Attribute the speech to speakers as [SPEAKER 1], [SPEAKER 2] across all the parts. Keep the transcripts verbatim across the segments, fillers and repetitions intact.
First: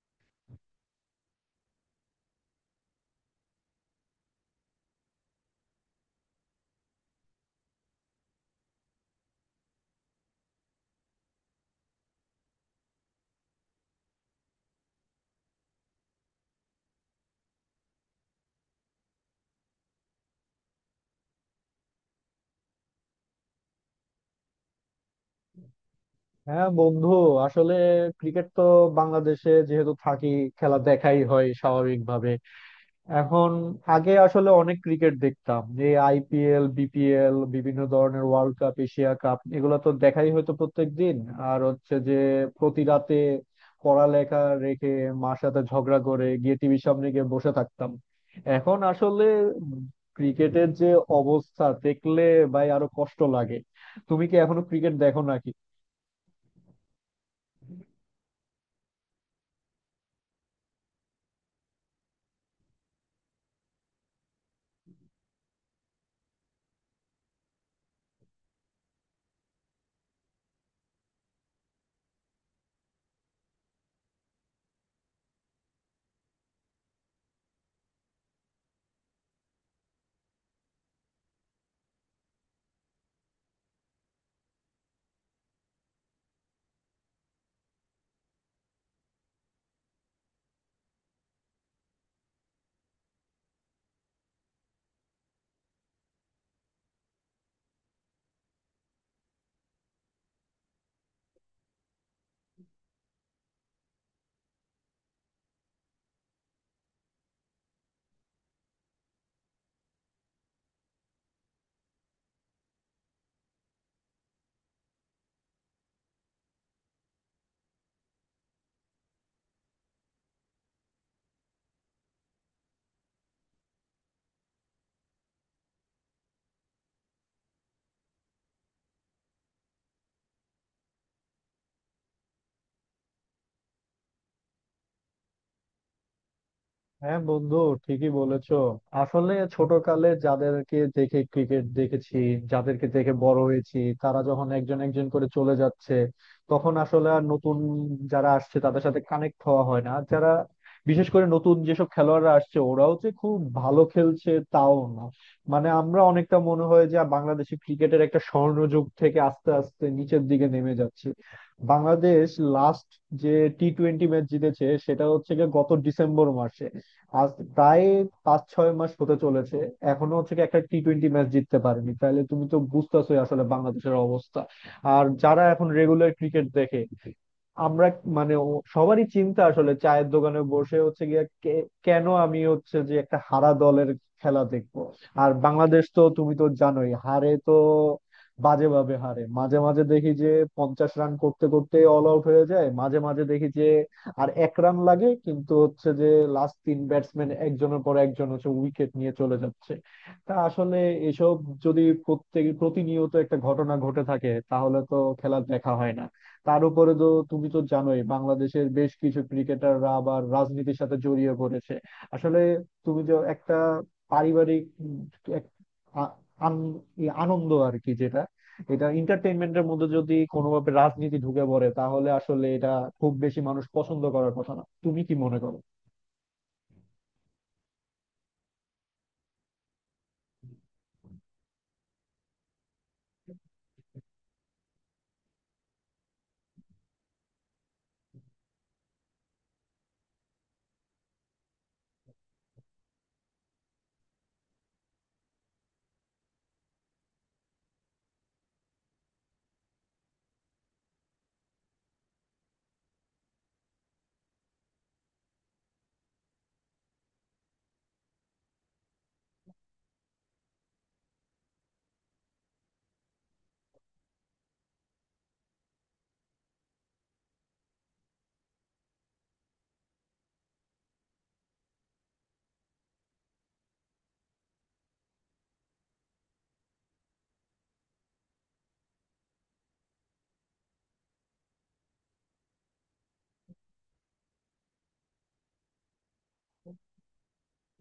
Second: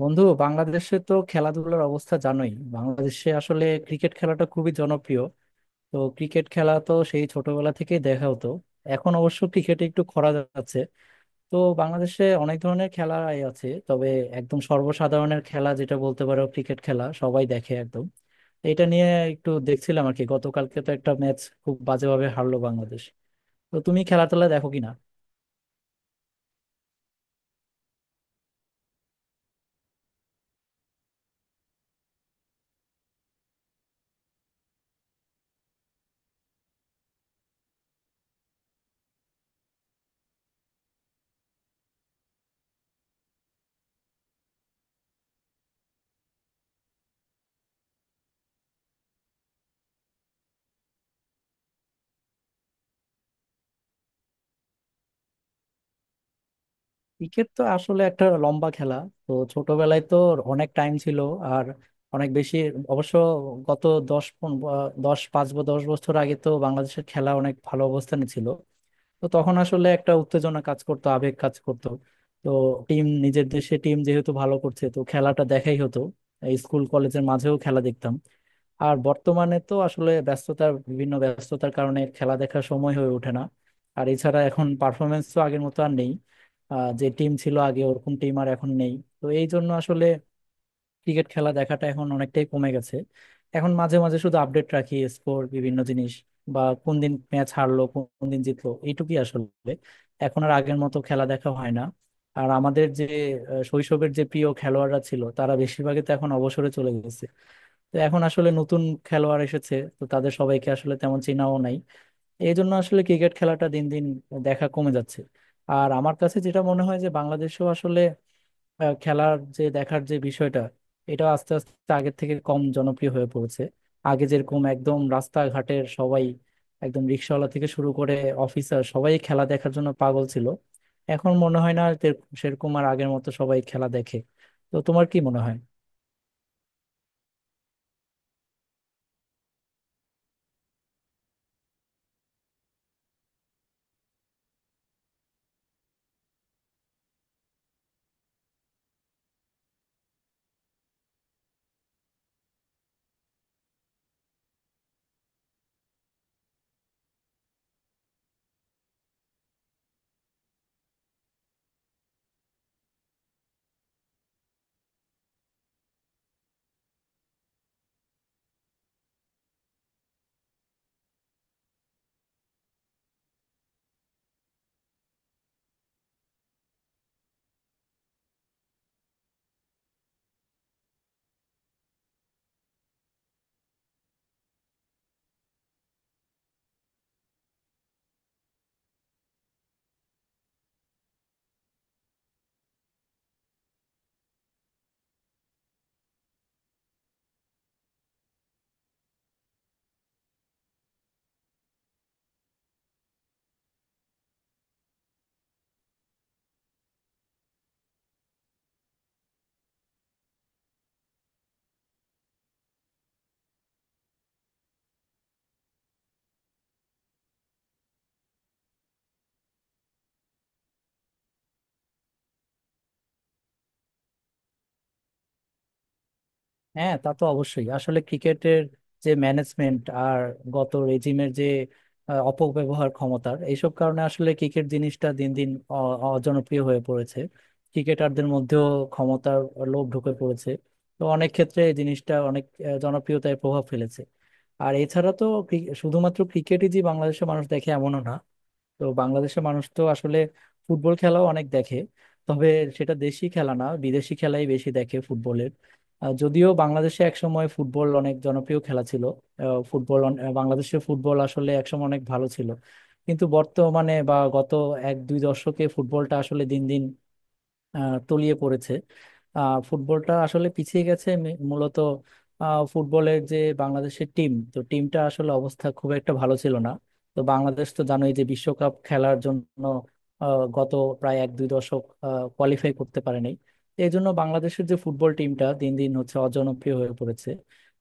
[SPEAKER 1] বন্ধু, বাংলাদেশে তো খেলাধুলার অবস্থা জানোই। বাংলাদেশে আসলে ক্রিকেট খেলাটা খুবই জনপ্রিয়। তো ক্রিকেট খেলা তো সেই ছোটবেলা থেকেই দেখা হতো। এখন অবশ্য ক্রিকেটে একটু খরা যাচ্ছে। তো বাংলাদেশে অনেক ধরনের খেলা আছে, তবে একদম সর্বসাধারণের খেলা যেটা বলতে পারো, ক্রিকেট খেলা সবাই দেখে একদম। তো এটা নিয়ে একটু দেখছিলাম আর কি, গতকালকে তো একটা ম্যাচ খুব বাজেভাবে হারলো বাংলাদেশ। তো তুমি খেলা টেলা দেখো কিনা?
[SPEAKER 2] হ্যাঁ বন্ধু, আসলে ক্রিকেট তো বাংলাদেশে যেহেতু থাকি, খেলা দেখাই হয় স্বাভাবিকভাবে। এখন, আগে আসলে অনেক ক্রিকেট দেখতাম। এই আইপিএল, বিপিএল, বিভিন্ন ধরনের ওয়ার্ল্ড কাপ, এশিয়া কাপ, এগুলো তো দেখাই হয়তো প্রত্যেক দিন। আর হচ্ছে যে প্রতি রাতে পড়ালেখা রেখে মার সাথে ঝগড়া করে গিয়ে টিভির সামনে গিয়ে বসে থাকতাম। এখন আসলে ক্রিকেটের যে অবস্থা দেখলে ভাই আরো কষ্ট লাগে। তুমি কি এখনো ক্রিকেট দেখো নাকি?
[SPEAKER 1] ক্রিকেট তো আসলে একটা লম্বা খেলা। তো ছোটবেলায় তো অনেক টাইম ছিল, আর অনেক বেশি অবশ্য। গত দশ পন- আহ, দশ পাঁচ বা দশ বছর আগে তো বাংলাদেশের খেলা অনেক ভালো অবস্থানে ছিল। তো তখন আসলে একটা উত্তেজনা কাজ করতো, আবেগ কাজ করতো। তো টিম, নিজের দেশে টিম যেহেতু ভালো করছে, তো খেলাটা দেখাই হতো। এই স্কুল কলেজের মাঝেও খেলা দেখতাম। আর বর্তমানে তো আসলে ব্যস্ততার বিভিন্ন ব্যস্ততার কারণে খেলা দেখার সময় হয়ে ওঠে না। আর এছাড়া এখন পারফরমেন্স তো আগের মতো আর নেই। আহ, যে টিম ছিল আগে, ওরকম টিম আর এখন নেই। তো এই জন্য আসলে ক্রিকেট খেলা দেখাটা এখন অনেকটাই কমে গেছে। এখন মাঝে মাঝে শুধু আপডেট রাখি, স্কোর বিভিন্ন জিনিস, বা কোন দিন ম্যাচ হারলো কোন দিন জিতলো, এইটুকুই আসলে। এখন আর আগের মতো খেলা দেখা হয় না। আর আমাদের যে আহ, শৈশবের যে প্রিয় খেলোয়াড়রা ছিল, তারা বেশিরভাগই তো এখন অবসরে চলে গেছে। তো এখন আসলে নতুন খেলোয়াড় এসেছে, তো তাদের সবাইকে আসলে তেমন চেনাও নাই। এই জন্য আসলে ক্রিকেট খেলাটা দিন দিন দেখা কমে যাচ্ছে। আর আমার কাছে যেটা মনে হয় যে বাংলাদেশেও আসলে আহ, খেলার যে, দেখার যে বিষয়টা, এটা আস্তে আস্তে আগের থেকে কম জনপ্রিয় হয়ে পড়েছে। আগে যেরকম একদম রাস্তাঘাটের সবাই, একদম রিক্সাওয়ালা থেকে শুরু করে অফিসার, সবাই খেলা দেখার জন্য পাগল ছিল। এখন মনে হয় না আর তে- সেরকম আর আগের মতো সবাই খেলা দেখে। তো তোমার কি মনে হয়?
[SPEAKER 2] হ্যাঁ বন্ধু, ঠিকই বলেছো। আসলে ছোটকালে যাদেরকে দেখে ক্রিকেট দেখেছি, যাদেরকে দেখে বড় হয়েছি, তারা যখন একজন একজন করে চলে যাচ্ছে, তখন আসলে আর নতুন যারা আসছে তাদের সাথে কানেক্ট হওয়া হয় না। যারা, বিশেষ করে নতুন যেসব খেলোয়াড়রা আসছে, ওরাও যে খুব ভালো খেলছে তাও না। মানে আমরা অনেকটা মনে হয় যে বাংলাদেশি ক্রিকেটের একটা স্বর্ণযুগ থেকে আস্তে আস্তে নিচের দিকে নেমে যাচ্ছে। বাংলাদেশ লাস্ট যে টি টোয়েন্টি ম্যাচ জিতেছে সেটা হচ্ছে গিয়ে গত ডিসেম্বর মাসে। আজ প্রায় পাঁচ ছয় মাস হতে চলেছে। এখনো হচ্ছে কি একটা টি টোয়েন্টি ম্যাচ জিততে পারেনি, তাহলে তুমি তো বুঝতেছোই আসলে বাংলাদেশের অবস্থা। আর যারা এখন রেগুলার ক্রিকেট দেখে, আমরা মানে ও- সবারই চিন্তা আসলে চায়ের দোকানে বসে হচ্ছে গিয়ে কে- কেন আমি হচ্ছে যে একটা হারা দলের খেলা দেখবো। আর বাংলাদেশ তো তুমি তো জানোই হারে তো, বাজেভাবে হারে। মাঝে মাঝে দেখি যে পঞ্চাশ রান করতে করতে অল আউট হয়ে যায়, মাঝে মাঝে দেখি যে আর এক রান লাগে কিন্তু হচ্ছে যে লাস্ট তিন ব্যাটসম্যান একজনের পর একজন হচ্ছে উইকেট নিয়ে চলে যাচ্ছে। তা আসলে এসব যদি প্রত্যেক প্রতিনিয়ত একটা ঘটনা ঘটে থাকে তাহলে তো খেলা দেখা হয় না। তার উপরে তো তুমি তো জানোই বাংলাদেশের বেশ কিছু ক্রিকেটাররা আবার রাজনীতির সাথে জড়িয়ে পড়েছে। আসলে তুমি যে একটা পারিবারিক উম, এক আ- আন- ই- আনন্দ আর কি, যেটা এটা এন্টারটেইনমেন্টের মধ্যে যদি কোনোভাবে রাজনীতি ঢুকে পড়ে তাহলে আসলে এটা খুব বেশি মানুষ পছন্দ করার কথা না। তুমি কি মনে করো?
[SPEAKER 1] হ্যাঁ, তা তো অবশ্যই। আসলে ক্রিকেটের যে ম্যানেজমেন্ট আর গত রেজিমের যে আহ, অপব্যবহার ক্ষমতার, এইসব কারণে আসলে ক্রিকেট জিনিসটা দিন দিন অ- অজনপ্রিয় হয়ে পড়েছে। ক্রিকেটারদের মধ্যেও ক্ষমতার লোভ ঢুকে পড়েছে। তো অনেক ক্ষেত্রে এই জিনিসটা অনেক আহ, জনপ্রিয়তায় প্রভাব ফেলেছে। আর এছাড়া তো ক্রি- শুধুমাত্র ক্রিকেটই যে বাংলাদেশের মানুষ দেখে, এমনও না। তো বাংলাদেশের মানুষ তো আসলে ফুটবল খেলাও অনেক দেখে, তবে সেটা দেশি খেলা না, বিদেশি খেলাই বেশি দেখে ফুটবলের। আহ, যদিও বাংলাদেশে একসময় ফুটবল অনেক জনপ্রিয় খেলা ছিল। আহ, ফুটবল অন- আহ, বাংলাদেশের ফুটবল আসলে একসময় অনেক ভালো ছিল। কিন্তু বর্তমানে বা গত এক দুই দশকে ফুটবলটা আসলে দিন দিন আহ, তলিয়ে পড়েছে। আহ, ফুটবলটা আসলে পিছিয়ে গেছে মে- মূলত আহ, ফুটবলের যে বাংলাদেশের টিম, তো টিমটা আসলে অবস্থা খুব একটা ভালো ছিল না। তো বাংলাদেশ তো জানোই যে বিশ্বকাপ খেলার জন্য আহ, গত প্রায় এক দুই দশক কোয়ালিফাই করতে পারেনি। তো এই জন্য বাংলাদেশের যে ফুটবল টিমটা দিন দিন হচ্ছে অজনপ্রিয় হয়ে পড়েছে।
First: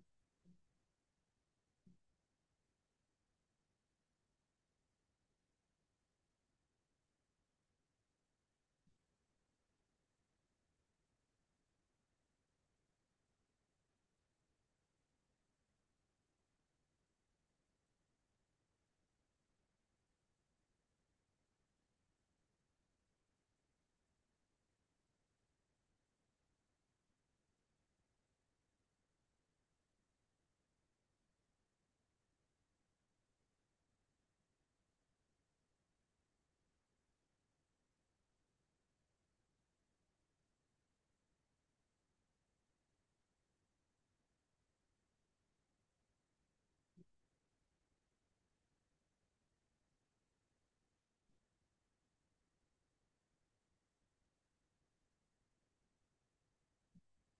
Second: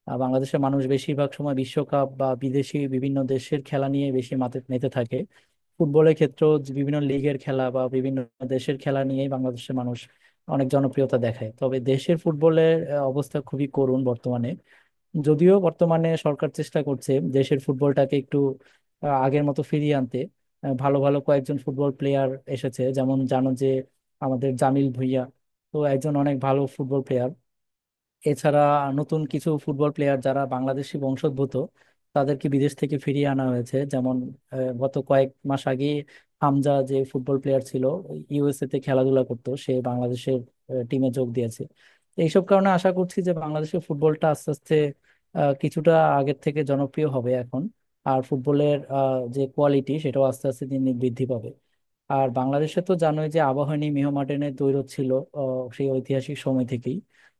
[SPEAKER 1] আহ, বাংলাদেশের মানুষ বেশিরভাগ সময় বিশ্বকাপ বা বিদেশি বিভিন্ন দেশের খেলা নিয়ে বেশি মাতে মেতে থাকে। ফুটবলের ক্ষেত্রেও যে বিভিন্ন লিগের খেলা বা বিভিন্ন দেশের খেলা নিয়েই বাংলাদেশের মানুষ অনেক জনপ্রিয়তা দেখায়, তবে দেশের ফুটবলের আহ, অবস্থা খুবই করুণ বর্তমানে। যদিও বর্তমানে সরকার চেষ্টা করছে দেশের ফুটবলটাকে একটু আহ, আগের মতো ফিরিয়ে আনতে। আহ, ভালো ভালো কয়েকজন ফুটবল প্লেয়ার এসেছে। যেমন জানো যে আমাদের জামিল ভুঁইয়া তো একজন অনেক ভালো ফুটবল প্লেয়ার। এছাড়া নতুন কিছু ফুটবল প্লেয়ার যারা বাংলাদেশি বংশোদ্ভূত, তাদেরকে বিদেশ থেকে ফিরিয়ে আনা হয়েছে। যেমন আহ, গত কয়েক মাস আগে হামজা যে ফুটবল প্লেয়ার ছিল, ইউএসএ তে খেলাধুলা করতো, সে বাংলাদেশের টিমে যোগ দিয়েছে। তো এইসব কারণে আশা করছি যে বাংলাদেশের ফুটবলটা আস্তে আস্তে আহ, কিছুটা আগের থেকে জনপ্রিয় হবে এখন। আর ফুটবলের আহ, যে কোয়ালিটি সেটাও আস্তে আস্তে দিন দিন বৃদ্ধি পাবে। আর বাংলাদেশে তো জানোই যে আবাহনী মোহামেডানের দ্বৈরথ ছিল আহ, সেই ঐতিহাসিক সময় থেকেই।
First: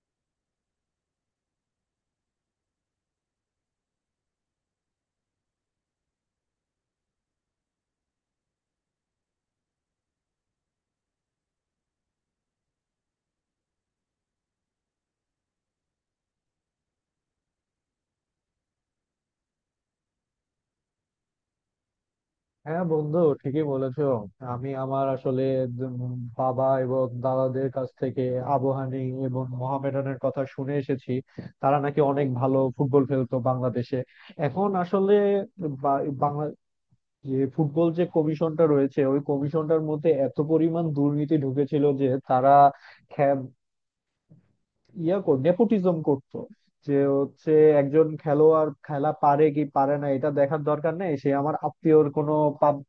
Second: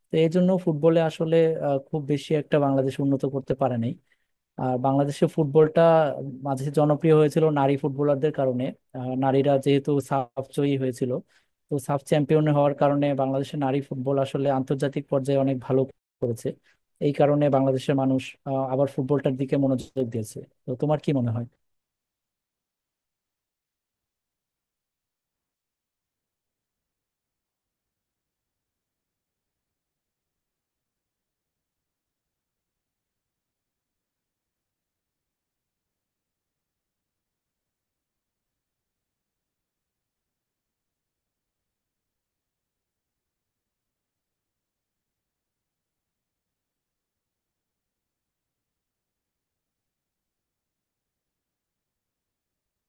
[SPEAKER 1] তো এই জন্য ফুটবলে আসলে আহ, খুব বেশি একটা বাংলাদেশ উন্নত করতে পারে নাই। আর বাংলাদেশে ফুটবলটা মাঝে জনপ্রিয় হয়েছিল নারী ফুটবলারদের কারণে। আহ, নারীরা যেহেতু সাফ জয়ী হয়েছিল, তো সাফ চ্যাম্পিয়ন হওয়ার কারণে বাংলাদেশের নারী ফুটবল আসলে আন্তর্জাতিক পর্যায়ে অনেক ভালো করেছে। এই কারণে বাংলাদেশের মানুষ আহ, আবার ফুটবলটার দিকে মনোযোগ দিয়েছে। তো তোমার কি মনে হয়?
[SPEAKER 2] হ্যাঁ বন্ধু, ঠিকই বলেছো। আমি আমার আসলে উম বাবা এবং দাদাদের কাছ থেকে আবু হানি এবং মোহামেডানের কথা শুনে এসেছি। তারা নাকি অনেক ভালো ফুটবল খেলতো বাংলাদেশে। এখন আসলে বা- বাংলা যে ফুটবল যে কমিশনটা রয়েছে, ওই কমিশনটার মধ্যে এত পরিমাণ দুর্নীতি ঢুকেছিল যে তারা ইয়া কর নেপোটিজম করতো। যে হচ্ছে একজন খেলোয়াড় খেলা পারে কি পারে না এটা দেখার দরকার নেই, সে আমার আত্মীয়র কোনো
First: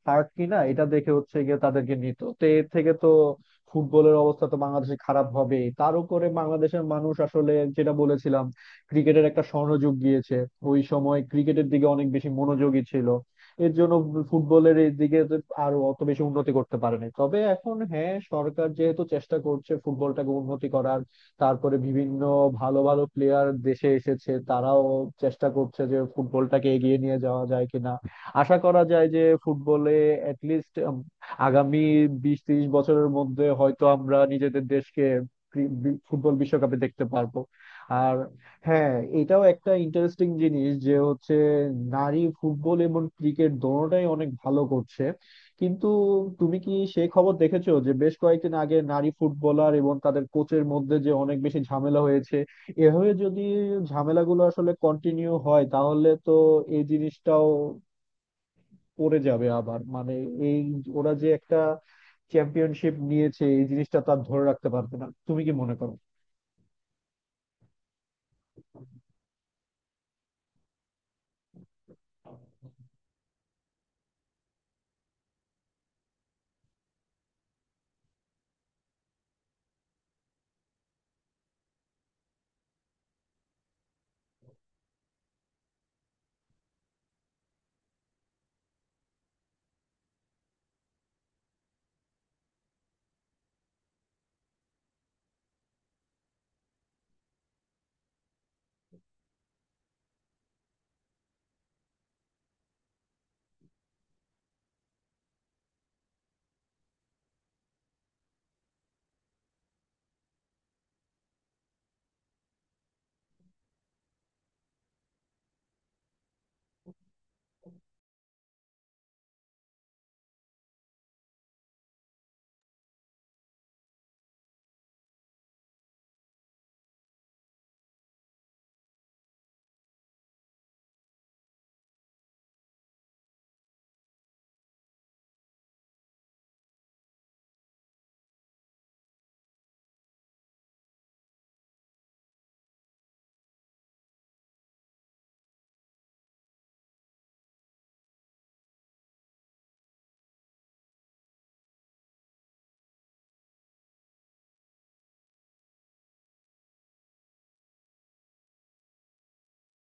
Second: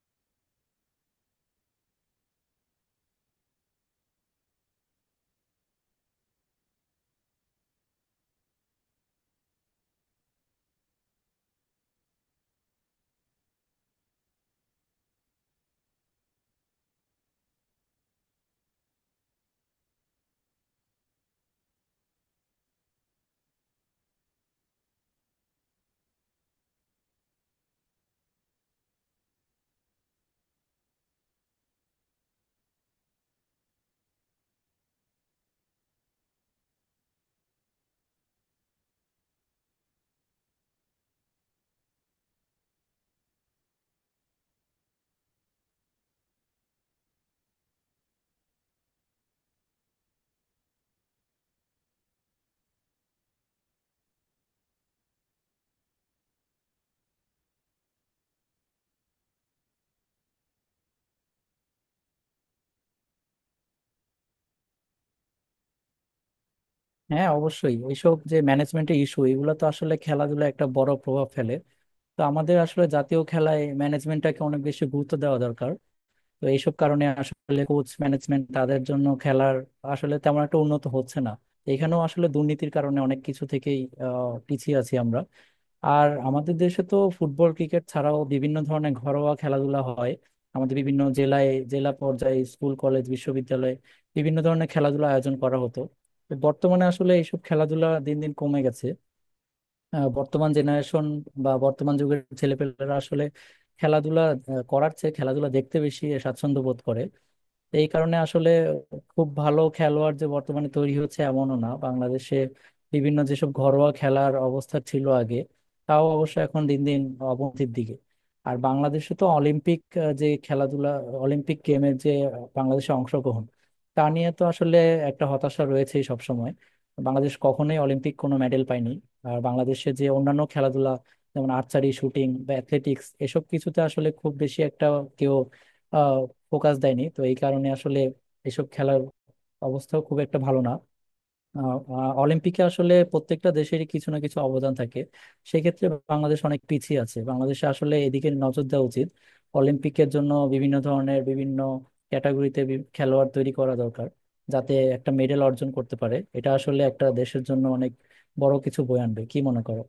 [SPEAKER 2] পার্ট কিনা এটা দেখে হচ্ছে গিয়ে তাদেরকে নিত। তো এর থেকে তো ফুটবলের অবস্থা তো বাংলাদেশে খারাপ হবে। তার উপরে বাংলাদেশের মানুষ আসলে, যেটা বলেছিলাম, ক্রিকেটের একটা স্বর্ণযুগ গিয়েছে, ওই সময় ক্রিকেটের দিকে অনেক বেশি মনোযোগী ছিল, এর জন্য ফুটবলের এই দিকে তো আরো অত বেশি উন্নতি করতে পারেনি। তবে এখন হ্যাঁ সরকার যেহেতু চেষ্টা করছে ফুটবলটাকে উন্নতি করার, তারপরে বিভিন্ন ভালো ভালো প্লেয়ার দেশে এসেছে, তারাও চেষ্টা করছে যে ফুটবলটাকে এগিয়ে নিয়ে যাওয়া যায় কিনা। আশা করা যায় যে ফুটবলে অ্যাটলিস্ট আগামী বিশ তিরিশ বছরের মধ্যে হয়তো আমরা নিজেদের দেশকে ক্রি- বি- ফুটবল বিশ্বকাপে দেখতে পারবো। আর হ্যাঁ, এটাও একটা ইন্টারেস্টিং জিনিস যে হচ্ছে নারী ফুটবল এবং ক্রিকেট দোনোটাই অনেক ভালো করছে, কিন্তু তুমি কি সেই খবর দেখেছো যে বেশ কয়েকদিন আগে নারী ফুটবলার এবং তাদের কোচের মধ্যে যে অনেক বেশি ঝামেলা হয়েছে? এভাবে যদি ঝামেলাগুলো আসলে কন্টিনিউ হয় তাহলে তো এই জিনিসটাও পড়ে যাবে আবার। মানে এই, ওরা যে একটা চ্যাম্পিয়নশিপ নিয়েছে এই জিনিসটা তার ধরে রাখতে পারবে না। তুমি কি মনে করো?
[SPEAKER 1] হ্যাঁ, অবশ্যই। এইসব যে ম্যানেজমেন্টের ইস্যু, এগুলো তো আসলে খেলাধুলা একটা বড় প্রভাব ফেলে। তো আমাদের আসলে জাতীয় খেলায় ম্যানেজমেন্টটাকে অনেক বেশি গুরুত্ব দেওয়া দরকার। তো এইসব কারণে আসলে কোচ ম্যানেজমেন্ট তাদের জন্য খেলার আসলে তেমন একটা উন্নত হচ্ছে না। এখানেও আসলে দুর্নীতির কারণে অনেক কিছু থেকেই আহ, পিছিয়ে আছি আমরা। আর আমাদের দেশে তো ফুটবল ক্রিকেট ছাড়াও বিভিন্ন ধরনের ঘরোয়া খেলাধুলা হয়। আমাদের বিভিন্ন জেলায়, জেলা পর্যায়ে স্কুল কলেজ বিশ্ববিদ্যালয়ে বিভিন্ন ধরনের খেলাধুলা আয়োজন করা হতো। তো বর্তমানে আসলে এইসব খেলাধুলা দিন দিন কমে গেছে। আহ, বর্তমান জেনারেশন বা বর্তমান যুগের ছেলেপেলেরা আসলে খেলাধুলা আহ, করার চেয়ে খেলাধুলা দেখতে বেশি স্বাচ্ছন্দ্য বোধ করে। এই কারণে আসলে খুব ভালো খেলোয়াড় যে বর্তমানে তৈরি হচ্ছে, এমনও না বাংলাদেশে। বিভিন্ন যেসব ঘরোয়া খেলার অবস্থা ছিল আগে, তাও অবশ্য এখন দিন দিন অবনতির দিকে। আর বাংলাদেশে তো অলিম্পিক, আহ, যে খেলাধুলা অলিম্পিক গেমের, যে বাংলাদেশে অংশগ্রহণ, তা নিয়ে তো আসলে একটা হতাশা রয়েছেই সব সময়। বাংলাদেশ কখনোই অলিম্পিক কোনো মেডেল পায়নি। আর বাংলাদেশে যে অন্যান্য খেলাধুলা, যেমন আর্চারি, শুটিং বা অ্যাথলেটিক্স, এসব কিছুতে আসলে খুব বেশি একটা কেউ ফোকাস দেয়নি। তো এই কারণে আসলে এসব খেলার অবস্থাও খুব একটা ভালো না। আহ, আহ, অলিম্পিকে আসলে প্রত্যেকটা দেশেরই কিছু না কিছু অবদান থাকে। সেক্ষেত্রে বাংলাদেশ অনেক পিছিয়ে আছে। বাংলাদেশে আসলে এদিকে নজর দেওয়া উচিত। অলিম্পিকের জন্য বিভিন্ন ধরনের, বিভিন্ন ক্যাটাগরিতে বি- খেলোয়াড় তৈরি করা দরকার, যাতে একটা মেডেল অর্জন করতে পারে। এটা আসলে একটা দেশের জন্য অনেক বড় কিছু বয়ে আনবে। কি মনে করো?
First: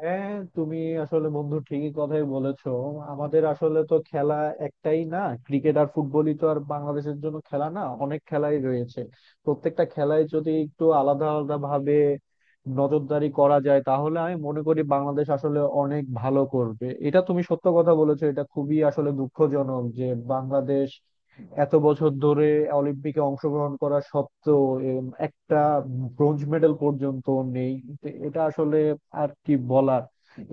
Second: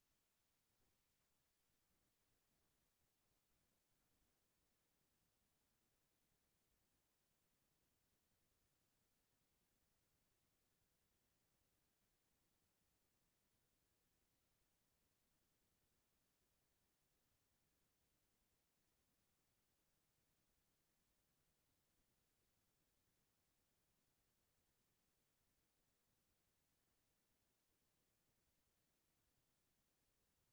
[SPEAKER 2] হ্যাঁ, তুমি আসলে বন্ধু ঠিকই কথাই বলেছো। আমাদের আসলে তো খেলা একটাই না, ক্রিকেট আর ফুটবলই তো আর বাংলাদেশের জন্য খেলা না, অনেক খেলাই রয়েছে। প্রত্যেকটা খেলায় যদি একটু আলাদা আলাদা ভাবে নজরদারি করা যায় তাহলে আমি মনে করি বাংলাদেশ আসলে অনেক ভালো করবে। এটা তুমি সত্য কথা বলেছো। এটা খুবই আসলে দুঃখজনক যে বাংলাদেশ এত বছর ধরে অলিম্পিকে অংশগ্রহণ করা সত্ত্বেও এরম একটা ব্রোঞ্জ মেডেল পর্যন্ত নেই। তো এটা আসলে আর কি বলার।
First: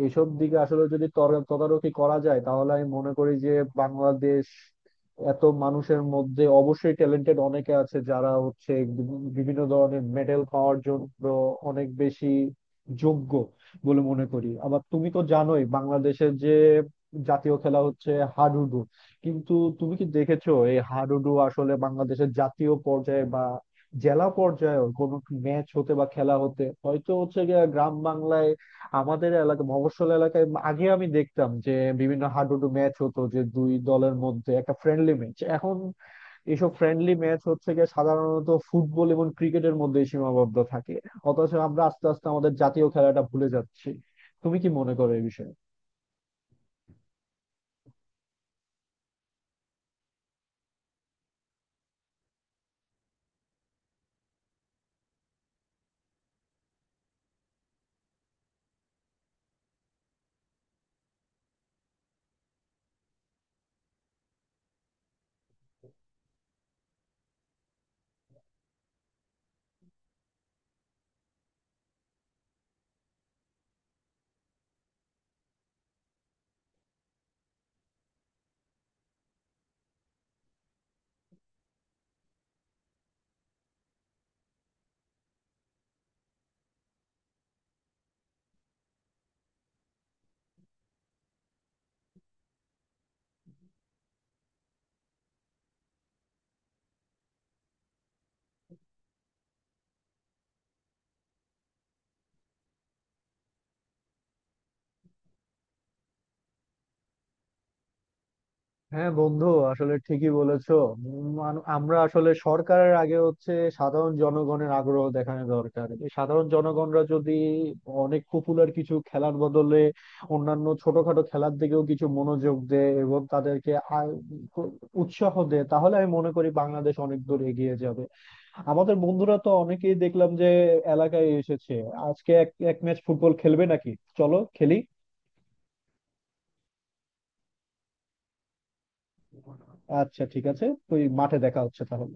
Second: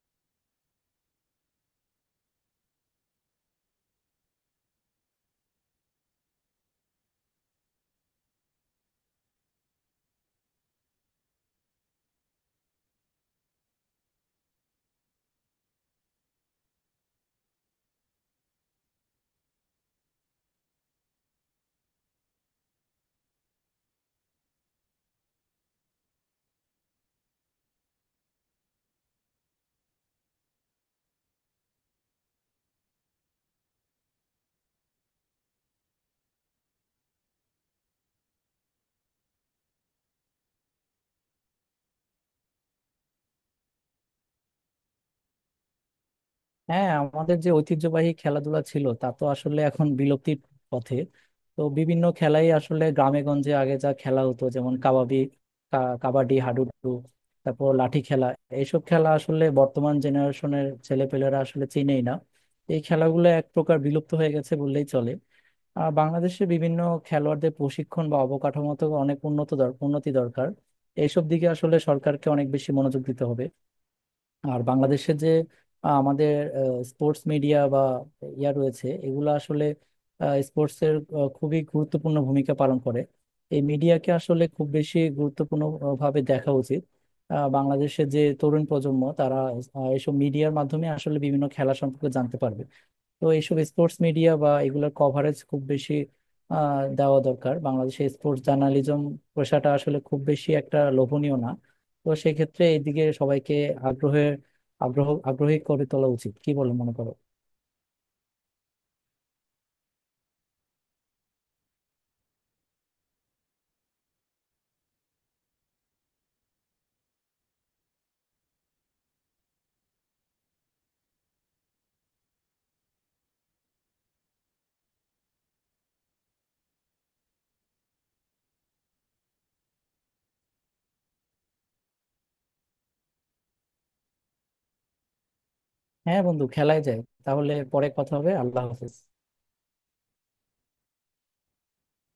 [SPEAKER 2] এসব দিকে আসলে যদি তর- তদারকি করা যায় তাহলে আমি মনে করি যে বাংলাদেশ এত মানুষের মধ্যে অবশ্যই ট্যালেন্টেড অনেকে আছে, যারা হচ্ছে বিভি- বিভিন্ন ধরনের মেডেল পাওয়ার জন্য অনেক বেশি যোগ্য বলে মনে করি। আবার তুমি তো জানোই বাংলাদেশের যে জাতীয় খেলা হচ্ছে হাডুডু, কিন্তু তুমি কি দেখেছো এই হাডুডু আসলে বাংলাদেশের জাতীয় পর্যায়ে বা জেলা পর্যায়ে কোনো ম্যাচ হতে বা খেলা হতে হয়তো হচ্ছে গিয়ে গ্রাম বাংলায়? আমাদের এলাকা, মফস্বল এলাকায় আগে আমি দেখতাম যে বিভিন্ন হাডুডু ম্যাচ হতো, যে দুই দলের মধ্যে একটা ফ্রেন্ডলি ম্যাচ। এখন এসব ফ্রেন্ডলি ম্যাচ হচ্ছে গিয়ে সাধারণত ফুটবল এবং ক্রিকেটের মধ্যে সীমাবদ্ধ থাকে। অথচ আমরা আস্তে আস্তে আমাদের জাতীয় খেলাটা ভুলে যাচ্ছি। তুমি কি মনে করো এই বিষয়ে?
[SPEAKER 1] হ্যাঁ, আমাদের যে ঐতিহ্যবাহী খেলাধুলা ছিল, তা তো আসলে এখন বিলুপ্তির পথে। তো বিভিন্ন খেলাই আসলে গ্রামে গঞ্জে আগে যা খেলা হতো, যেমন কাবাডি, কা- কাবাডি, হাডুডু, তারপর লাঠি খেলা, এইসব খেলা আসলে বর্তমান জেনারেশনের ছেলেপেলেরা আসলে চেনেই না। এই খেলাগুলো এক প্রকার বিলুপ্ত হয়ে গেছে বললেই চলে। আর বাংলাদেশে বিভিন্ন খেলোয়াড়দের প্রশিক্ষণ বা অবকাঠামোতে অনেক উন্নত দর- উন্নতি দরকার। এইসব দিকে আসলে সরকারকে অনেক বেশি মনোযোগ দিতে হবে। আর বাংলাদেশে যে আহ, আমাদের স্পোর্টস মিডিয়া বা ইয়া রয়েছে, এগুলো আসলে স্পোর্টস এর আহ, খুবই গুরুত্বপূর্ণ ভূমিকা পালন করে। এই মিডিয়াকে আসলে খুব বেশি গুরুত্বপূর্ণ আহ, ভাবে দেখা উচিত। আহ, বাংলাদেশে যে তরুণ প্রজন্ম, তারা আহ, এসব মিডিয়ার মাধ্যমে আসলে বিভিন্ন খেলা সম্পর্কে জানতে পারবে। তো এইসব স্পোর্টস মিডিয়া বা এগুলোর কভারেজ খুব বেশি আহ, দেওয়া দরকার। বাংলাদেশে স্পোর্টস জার্নালিজম পেশাটা আসলে খুব বেশি একটা লোভনীয় না। তো সেক্ষেত্রে এইদিকে সবাইকে আগ্রহে আগ্রহ আগ্রহী করে তোলা উচিত। কি বলে মনে করো?
[SPEAKER 2] হ্যাঁ বন্ধু, আসলে ঠিকই বলেছো। মানু- আমরা আসলে সরকারের আগে হচ্ছে সাধারণ জনগণের আগ্রহ দেখানো দরকার। এই সাধারণ জনগণরা যদি অনেক পপুলার কিছু খেলার বদলে অন্যান্য ছোটখাটো খেলার দিকেও কিছু মনোযোগ দেয় এবং তাদেরকে আ- উৎসাহ দেয় তাহলে আমি মনে করি বাংলাদেশ অনেক দূর এগিয়ে যাবে। আমাদের বন্ধুরা তো অনেকেই দেখলাম যে এলাকায় এসেছে আজকে, এক এক ম্যাচ ফুটবল খেলবে নাকি, চলো খেলি।
[SPEAKER 1] হ্যাঁ বন্ধু, খেলায় যায়। তাহলে পরে কথা হবে, আল্লাহ হাফেজ।
[SPEAKER 2] আচ্ছা ঠিক আছে, তুই মাঠে দেখা হচ্ছে তাহলে।